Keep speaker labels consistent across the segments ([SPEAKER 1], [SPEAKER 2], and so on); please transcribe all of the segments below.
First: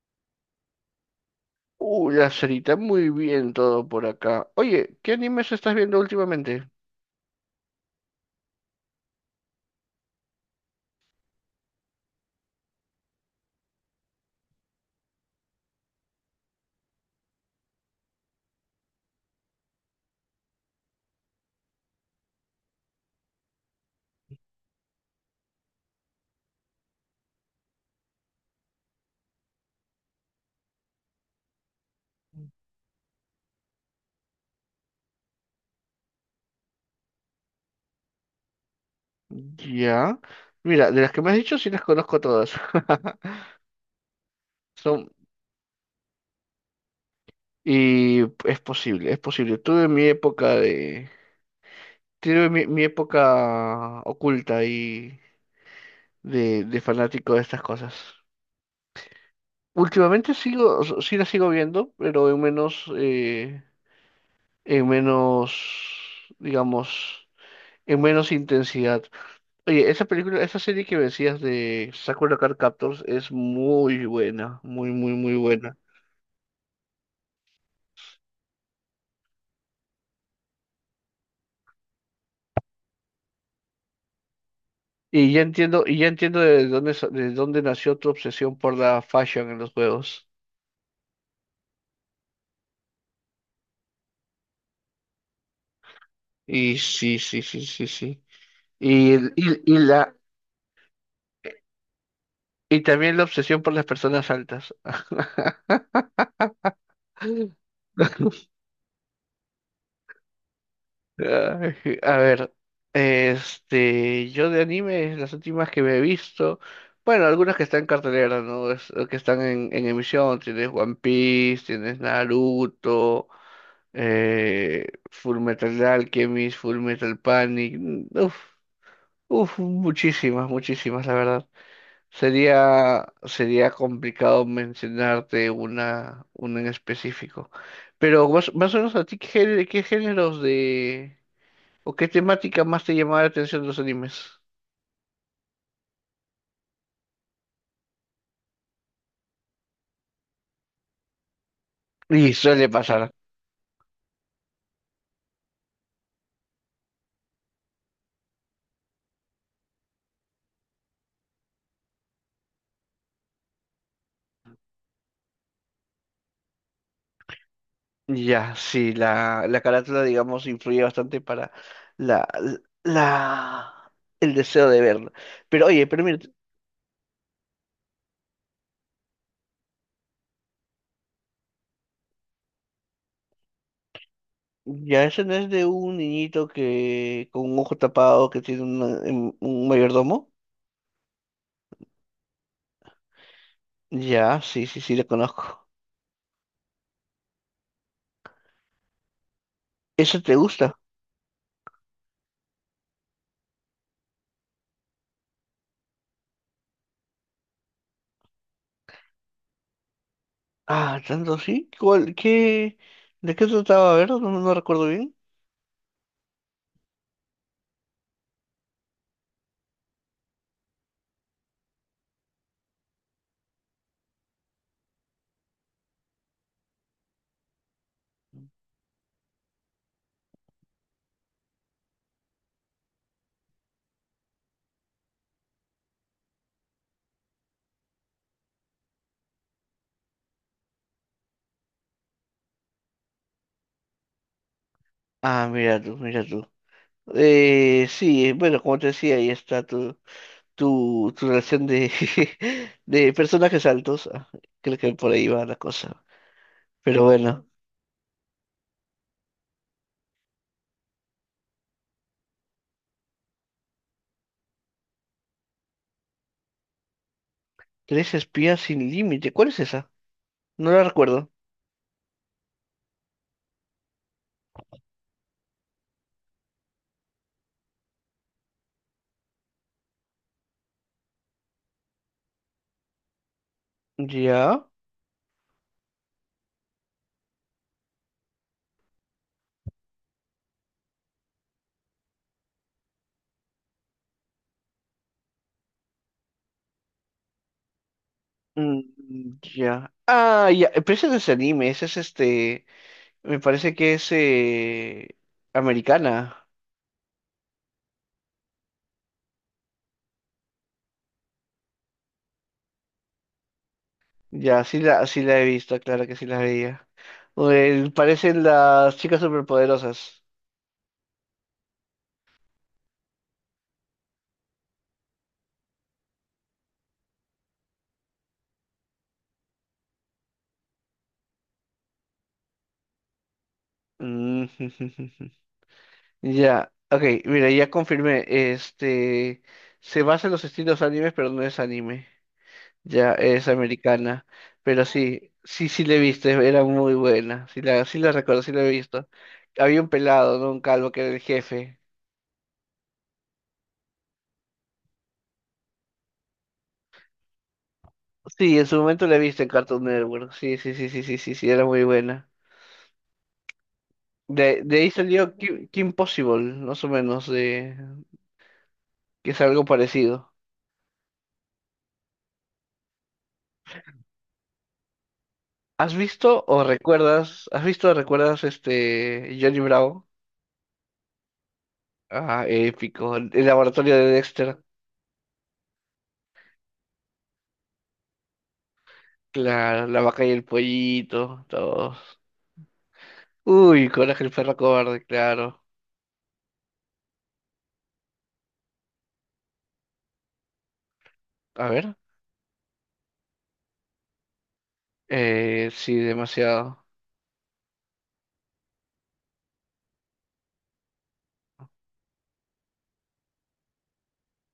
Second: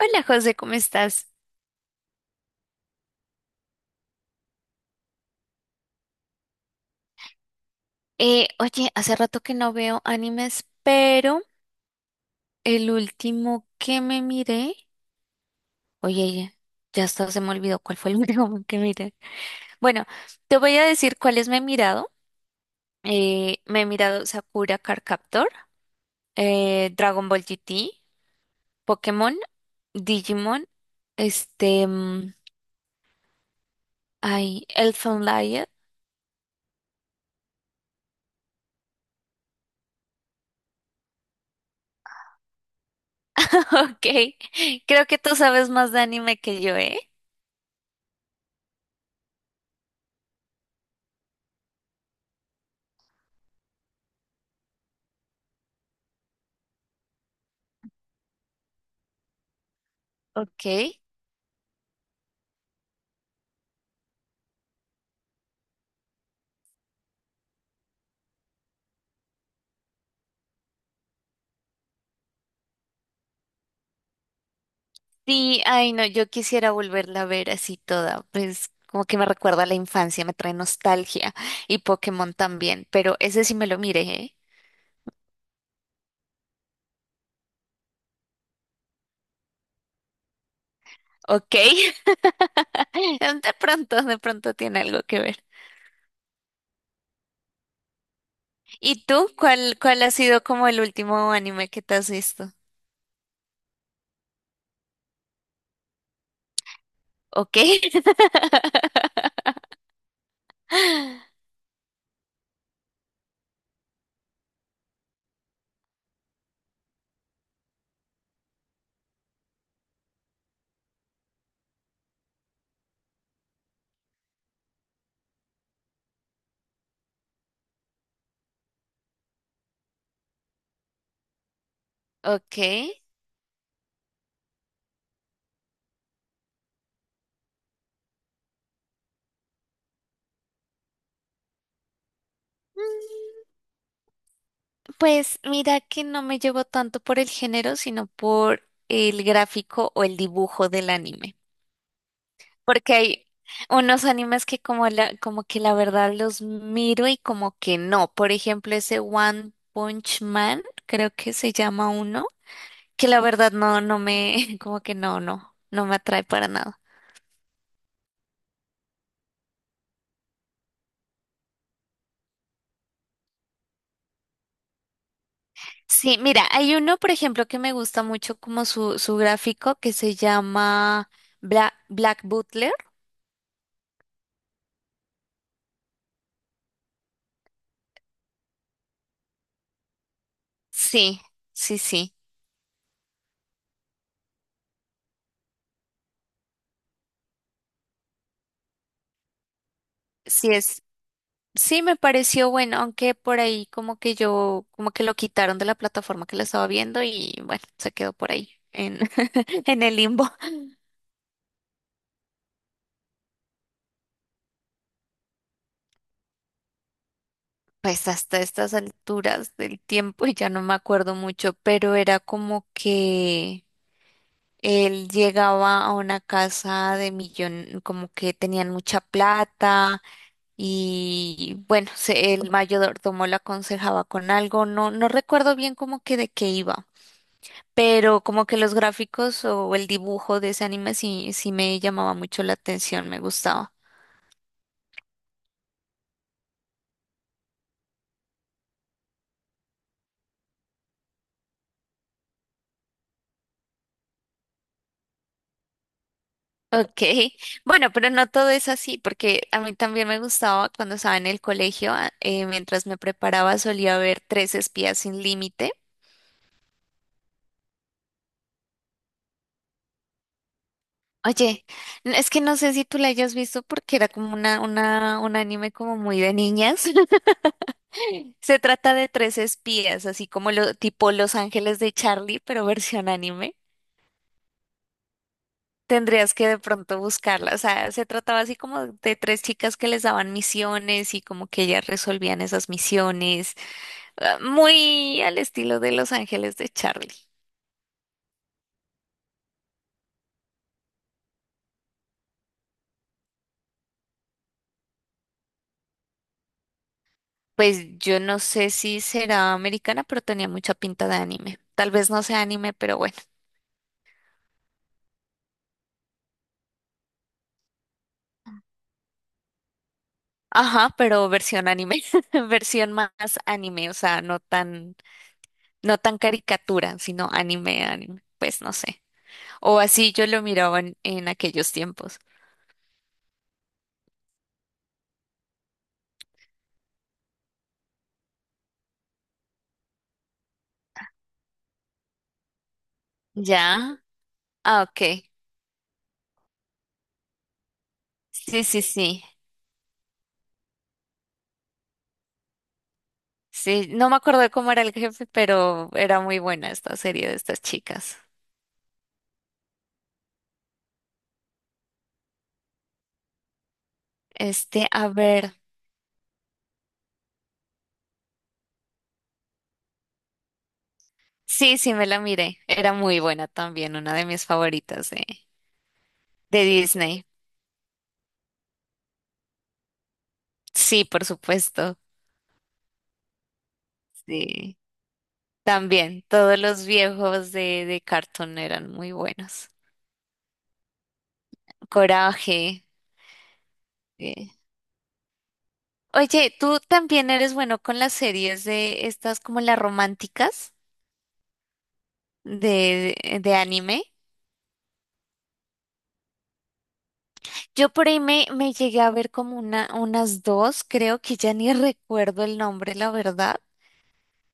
[SPEAKER 1] Hola José, ¿cómo estás?
[SPEAKER 2] La cerita, muy bien todo por acá. Oye, ¿qué animes estás viendo últimamente?
[SPEAKER 1] Oye, hace rato que no veo animes, pero el último que me miré, oye, ya hasta se me olvidó cuál fue el último que miré. Bueno, te voy a decir cuáles me he mirado. Me he mirado Sakura Card Captor, Dragon Ball GT, Pokémon, Digimon, este, mm, ay, Elfen Lied.
[SPEAKER 2] Ya. Mira, de las que me has dicho sí las conozco todas.
[SPEAKER 1] Ok,
[SPEAKER 2] Son,
[SPEAKER 1] creo que tú sabes más de anime que yo, ¿eh?
[SPEAKER 2] y es posible, es posible. Tuve mi época de. Tuve mi época oculta y de fanático de estas cosas. Últimamente
[SPEAKER 1] Ok.
[SPEAKER 2] sigo, o sea, sí las sigo viendo, pero en menos, digamos, en menos intensidad. Oye, esa película, esa serie que me decías de Sakura no Card Captors es muy buena, muy, muy, muy
[SPEAKER 1] Sí,
[SPEAKER 2] buena.
[SPEAKER 1] ay no, yo quisiera volverla a ver así toda, pues como que me recuerda a la infancia, me trae nostalgia y Pokémon también, pero ese sí me lo miré, ¿eh?
[SPEAKER 2] Y ya entiendo de dónde, de dónde nació tu obsesión por la fashion en los juegos.
[SPEAKER 1] Ok, de pronto tiene algo que ver.
[SPEAKER 2] Y sí, sí, sí, sí, sí.
[SPEAKER 1] ¿Y
[SPEAKER 2] Y,
[SPEAKER 1] tú
[SPEAKER 2] el- y, y
[SPEAKER 1] cuál ha
[SPEAKER 2] la,
[SPEAKER 1] sido como el último anime que te has visto?
[SPEAKER 2] y también la obsesión por las personas altas.
[SPEAKER 1] Ok.
[SPEAKER 2] Ay, a ver, yo de animes, las últimas que me he visto, bueno, algunas que están en cartelera, ¿no? Que están en emisión, tienes One Piece, tienes Naruto, Full Metal Alchemist, Full Metal Panic, muchísimas, muchísimas, la verdad.
[SPEAKER 1] Ok.
[SPEAKER 2] Sería, sería complicado mencionarte una en específico. Pero más, más o menos a ti, ¿qué géneros de... ¿O qué temática más te
[SPEAKER 1] Mm,
[SPEAKER 2] llamaba la atención de los animes?
[SPEAKER 1] Pues mira que no me llevo tanto por el género, sino por el gráfico o el dibujo del anime.
[SPEAKER 2] Y suele
[SPEAKER 1] Porque
[SPEAKER 2] pasar.
[SPEAKER 1] hay unos animes que como que la verdad los miro y como que no. Por ejemplo, ese One Punch Man, creo que se llama uno, que la verdad no, no me, como que no me atrae para nada.
[SPEAKER 2] Ya, sí, la carátula, digamos, influye bastante para la, la, el deseo de verla. Pero oye, pero mira,
[SPEAKER 1] Sí, mira, hay uno, por ejemplo, que me gusta mucho como su gráfico, que se llama Black Butler.
[SPEAKER 2] ya eso no es de un niñito que con un ojo tapado que tiene un mayordomo.
[SPEAKER 1] Sí, sí.
[SPEAKER 2] Ya, sí, sí, sí, la conozco. ¿Eso te
[SPEAKER 1] Sí
[SPEAKER 2] gusta?
[SPEAKER 1] es. Sí, me pareció bueno, aunque por ahí como que yo, como que lo quitaron de la plataforma que lo estaba viendo y bueno, se quedó por ahí en, en el limbo.
[SPEAKER 2] Ah, tanto sí. ¿Cuál, qué, de qué trataba? A ver, no, no recuerdo bien.
[SPEAKER 1] Pues hasta estas alturas del tiempo ya no me acuerdo mucho, pero era como que él llegaba a una casa de millón, como que tenían mucha plata y bueno, el mayordomo le aconsejaba con algo, no recuerdo bien como que de qué iba. Pero como que los gráficos o el dibujo de ese anime sí me llamaba mucho la atención, me gustaba.
[SPEAKER 2] Ah, mira tú, mira tú. Sí, bueno, como te decía, ahí está tu, tu, tu relación de, de personajes altos. Ah, creo que por ahí va la cosa.
[SPEAKER 1] Ok,
[SPEAKER 2] Pero bueno,
[SPEAKER 1] bueno, pero no todo es así, porque a mí también me gustaba cuando estaba en el colegio, mientras me preparaba solía ver Tres Espías Sin Límite.
[SPEAKER 2] tres espías sin límite. ¿Cuál es esa? No la recuerdo.
[SPEAKER 1] Oye, es que no sé si tú la hayas visto porque era como un anime como muy de niñas. Se trata de tres espías, así como lo, tipo Los Ángeles de Charlie, pero versión anime.
[SPEAKER 2] Ya.
[SPEAKER 1] Tendrías que de pronto buscarla. O sea, se trataba así como de tres chicas que les daban misiones y como que ellas resolvían esas misiones, ah, muy al estilo de Los Ángeles de Charlie.
[SPEAKER 2] Mm, ya. Ah, ya. Pero ese no es anime, ese es este. Me parece que es americana.
[SPEAKER 1] Pues yo no sé si será americana, pero tenía mucha pinta de anime. Tal vez no sea anime, pero bueno.
[SPEAKER 2] Ya, sí la, sí la he visto, claro que sí la veía. Parecen las chicas superpoderosas.
[SPEAKER 1] Ajá, pero versión anime, versión más anime, o sea, no tan, no tan caricatura, sino anime, anime. Pues no sé. O así yo lo miraba en aquellos tiempos.
[SPEAKER 2] Mm. Ya, ok, mira, ya confirmé. Este se basa en los estilos animes, pero no es anime. Ya es
[SPEAKER 1] Ya,
[SPEAKER 2] americana.
[SPEAKER 1] ah,
[SPEAKER 2] Pero
[SPEAKER 1] ok.
[SPEAKER 2] sí, sí, sí la he visto, era muy buena. Sí la, sí la recuerdo, sí la
[SPEAKER 1] Sí,
[SPEAKER 2] he
[SPEAKER 1] sí,
[SPEAKER 2] visto.
[SPEAKER 1] sí.
[SPEAKER 2] Había un pelado, ¿no? Un calvo que era el jefe.
[SPEAKER 1] Sí, no me acuerdo de cómo era el jefe, pero era muy buena esta serie de estas chicas.
[SPEAKER 2] Sí, en su momento la he visto en Cartoon Network. Sí, sí, sí, sí, sí, sí, sí, era muy buena. De
[SPEAKER 1] Este,
[SPEAKER 2] ahí
[SPEAKER 1] a
[SPEAKER 2] salió
[SPEAKER 1] ver.
[SPEAKER 2] Kim, Kim Possible, más o menos, de que es algo parecido.
[SPEAKER 1] Sí, sí, me la miré. Era muy buena también, una de mis favoritas
[SPEAKER 2] ¿Has visto o
[SPEAKER 1] de Disney.
[SPEAKER 2] recuerdas? ¿Has visto o recuerdas este Johnny Bravo?
[SPEAKER 1] Sí, por supuesto.
[SPEAKER 2] Ah, épico. El laboratorio de Dexter.
[SPEAKER 1] Sí. También, todos los viejos de Cartoon eran muy buenos.
[SPEAKER 2] Claro, la vaca y el pollito, todos.
[SPEAKER 1] Coraje.
[SPEAKER 2] Uy, Coraje el
[SPEAKER 1] Sí.
[SPEAKER 2] perro cobarde, claro.
[SPEAKER 1] Oye, ¿tú también eres bueno con las series de estas como las románticas
[SPEAKER 2] A ver.
[SPEAKER 1] de de anime?
[SPEAKER 2] Sí, demasiado.
[SPEAKER 1] Yo por ahí me llegué a ver como una, unas dos, creo que ya ni recuerdo el nombre, la verdad.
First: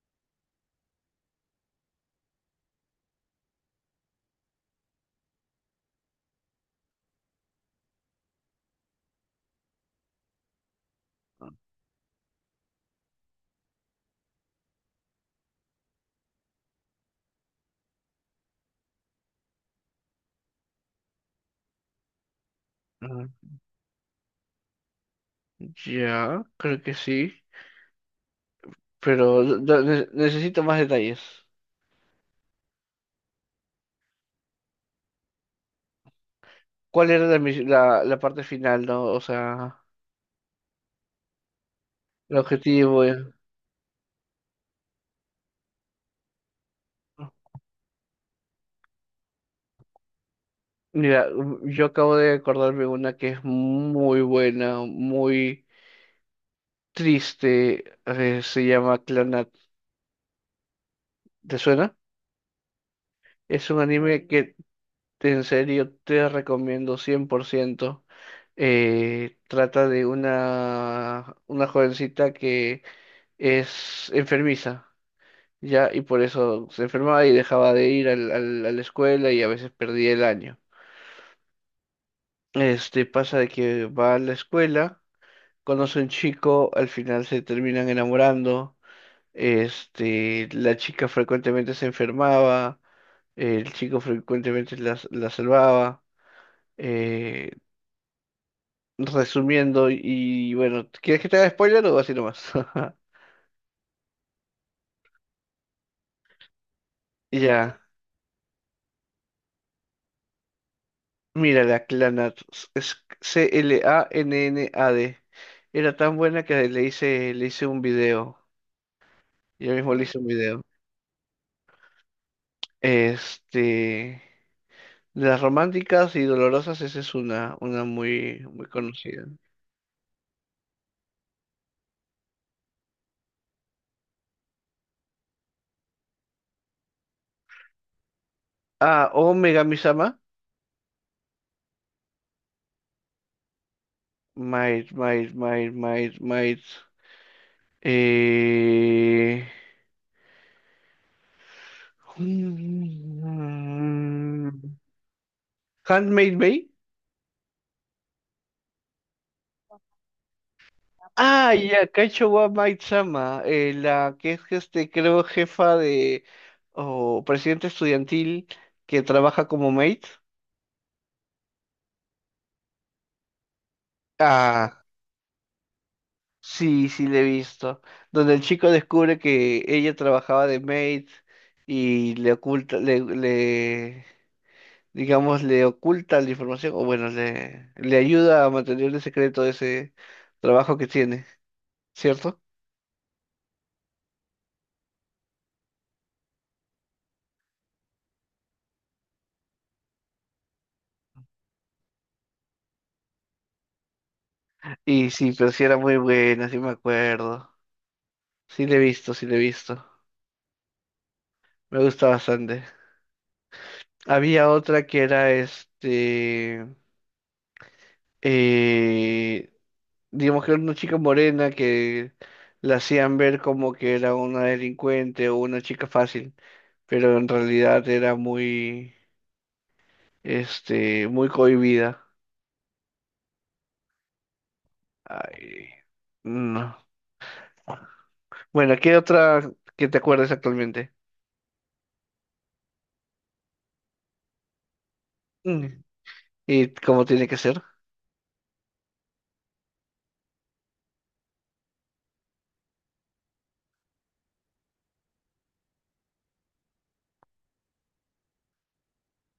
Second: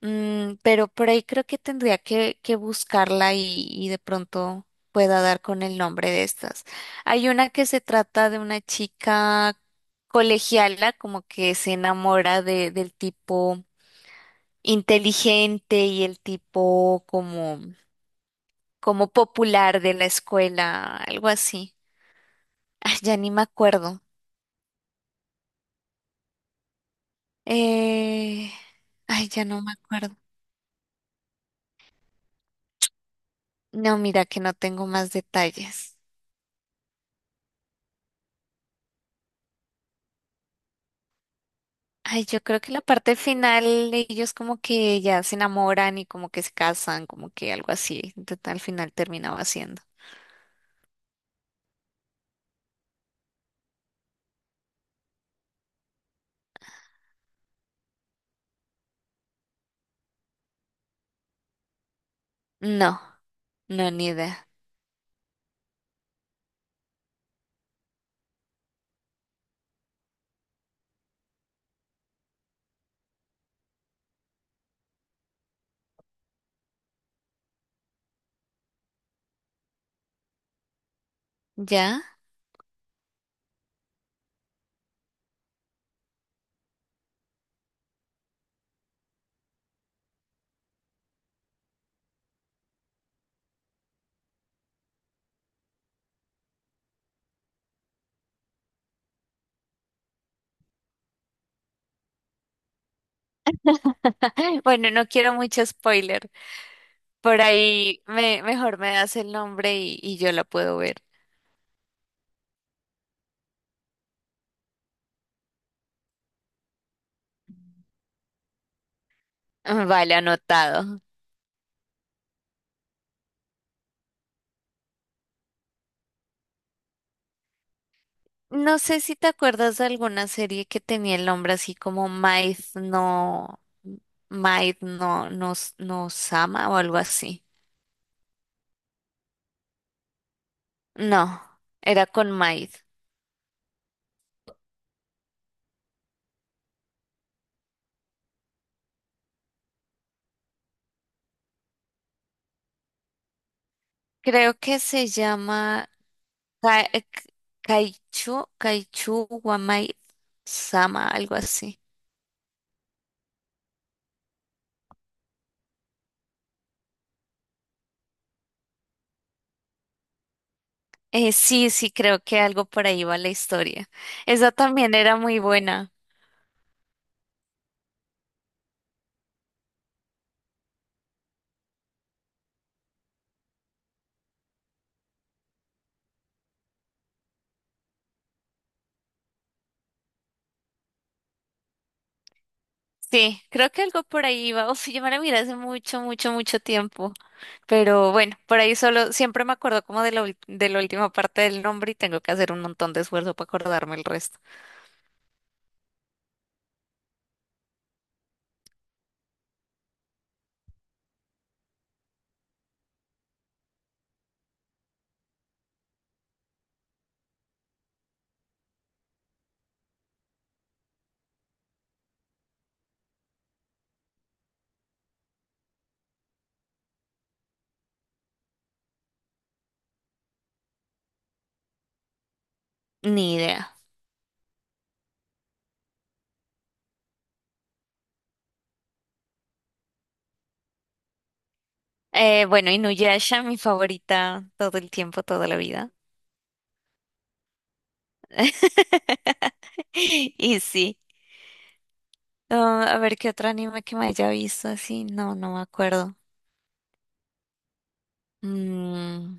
[SPEAKER 1] Pero por ahí creo que tendría que buscarla y de pronto pueda dar con el nombre de estas. Hay una que se trata de una chica colegiala, como que se enamora del tipo inteligente y el tipo como, como popular de la escuela, algo así. Ah, ya
[SPEAKER 2] Ah,
[SPEAKER 1] ni me acuerdo.
[SPEAKER 2] ya, creo que sí.
[SPEAKER 1] Eh,
[SPEAKER 2] Pero
[SPEAKER 1] ay, ya no me acuerdo.
[SPEAKER 2] necesito más detalles.
[SPEAKER 1] No, mira que no tengo más detalles.
[SPEAKER 2] ¿Cuál era la, la, la parte final, no? O sea,
[SPEAKER 1] Ay,
[SPEAKER 2] el
[SPEAKER 1] yo creo que la
[SPEAKER 2] objetivo.
[SPEAKER 1] parte final ellos como que ya se enamoran y como que se casan, como que algo así. Entonces, al final terminaba haciendo.
[SPEAKER 2] Mira, yo acabo de acordarme una que es muy buena, muy triste. Se llama Clanat. ¿Te suena?
[SPEAKER 1] No,
[SPEAKER 2] Es un
[SPEAKER 1] no, ni
[SPEAKER 2] anime
[SPEAKER 1] idea.
[SPEAKER 2] que en serio te recomiendo 100%. Trata de una jovencita que es enfermiza, ¿ya? Y por eso se enfermaba y dejaba de ir a la escuela y a veces perdía el año.
[SPEAKER 1] ¿Ya?
[SPEAKER 2] Este pasa de que va a la escuela, conoce a un chico, al final se terminan enamorando. Este, la chica frecuentemente se enfermaba, el chico frecuentemente la, la salvaba. Eh, resumiendo, y bueno, ¿quieres que te haga spoiler o así nomás?
[SPEAKER 1] Bueno, no quiero mucho spoiler. Por
[SPEAKER 2] Ya,
[SPEAKER 1] ahí mejor me das el nombre y yo la puedo ver.
[SPEAKER 2] mira la Clanat, es C-L-A-N-N-A-D. Era tan buena que le hice un video. Yo mismo le
[SPEAKER 1] Vale,
[SPEAKER 2] hice un video.
[SPEAKER 1] anotado.
[SPEAKER 2] Este, de las románticas y dolorosas, esa es una muy, muy
[SPEAKER 1] No sé si
[SPEAKER 2] conocida.
[SPEAKER 1] te acuerdas de alguna serie que tenía el nombre así como Maid no, no, no Sama o algo así.
[SPEAKER 2] Ah, o Megami-sama.
[SPEAKER 1] No, era con Maid.
[SPEAKER 2] Might, might, might, might, might. Eh...
[SPEAKER 1] Creo
[SPEAKER 2] mm,
[SPEAKER 1] que se llama
[SPEAKER 2] Handmade Bay.
[SPEAKER 1] Ka- eh, Kaichu wa Maid Sama, algo
[SPEAKER 2] Ah,
[SPEAKER 1] así.
[SPEAKER 2] ya, Kaicho wa Maid-sama, la que es, este, creo, jefa de, o presidente estudiantil que trabaja como maid.
[SPEAKER 1] Sí, sí, creo que algo por ahí va la historia. Esa
[SPEAKER 2] Ah,
[SPEAKER 1] también era muy buena.
[SPEAKER 2] sí, sí, le he visto. Donde el chico descubre que ella trabajaba de maid y le oculta, le, digamos, le oculta la información, o bueno, le ayuda a mantener el secreto de ese trabajo que tiene, ¿cierto?
[SPEAKER 1] Sí, creo que algo por ahí va. Uf, yo me la miré hace mucho, mucho, mucho tiempo. Pero bueno, por ahí solo siempre me acuerdo como de de la última parte del nombre y tengo que hacer un montón de esfuerzo para acordarme el resto.
[SPEAKER 2] Y sí, pero sí era muy buena, sí me acuerdo. Sí, le he visto, sí, le he visto. Me gusta bastante. Había otra que era este. eh, digamos que era una chica morena que la hacían ver como que era una delincuente o una chica fácil, pero en realidad era muy, este, muy cohibida.
[SPEAKER 1] Ni idea.
[SPEAKER 2] Ay, no. Bueno, ¿qué otra que te acuerdes actualmente?
[SPEAKER 1] Bueno, Inuyasha, mi favorita todo el tiempo, toda la
[SPEAKER 2] Mm,
[SPEAKER 1] vida.
[SPEAKER 2] ¿Y cómo tiene que ser?
[SPEAKER 1] Y sí. Ah, a ver qué otro anime que me haya visto así. No, no me acuerdo. Mm,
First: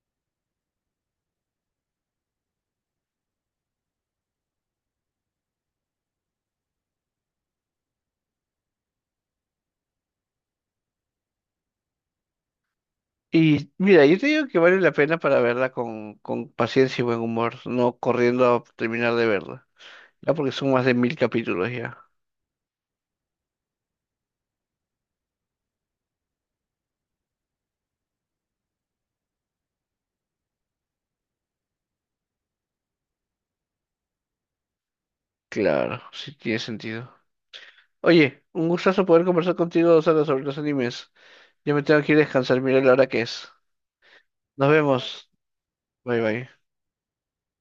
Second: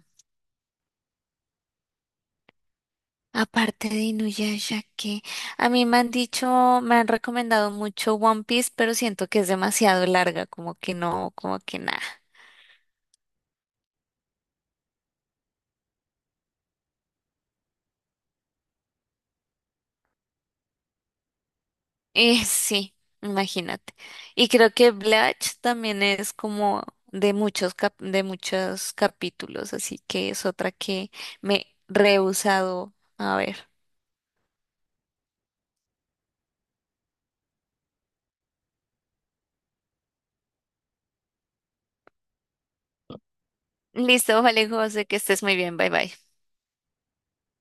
[SPEAKER 1] Aparte de Inuyasha, que a mí me han dicho, me han recomendado mucho One Piece, pero siento que es demasiado larga, como que no, como que nada.
[SPEAKER 2] Y mira, yo te digo que vale la pena para verla con paciencia y buen humor, no corriendo a terminar de verla. Ya porque son más de 1000 capítulos ya.
[SPEAKER 1] Sí, imagínate. Y creo que Blatch también es como de muchos de muchos capítulos, así que es otra que me he rehusado a ver.
[SPEAKER 2] Claro, sí tiene sentido. Oye, un gustazo poder conversar contigo 2 horas sobre los animes. Ya me tengo que ir a descansar, mira la hora que es.
[SPEAKER 1] Listo, vale,
[SPEAKER 2] Nos
[SPEAKER 1] José, que
[SPEAKER 2] vemos.
[SPEAKER 1] estés muy bien. Bye bye.
[SPEAKER 2] Bye bye.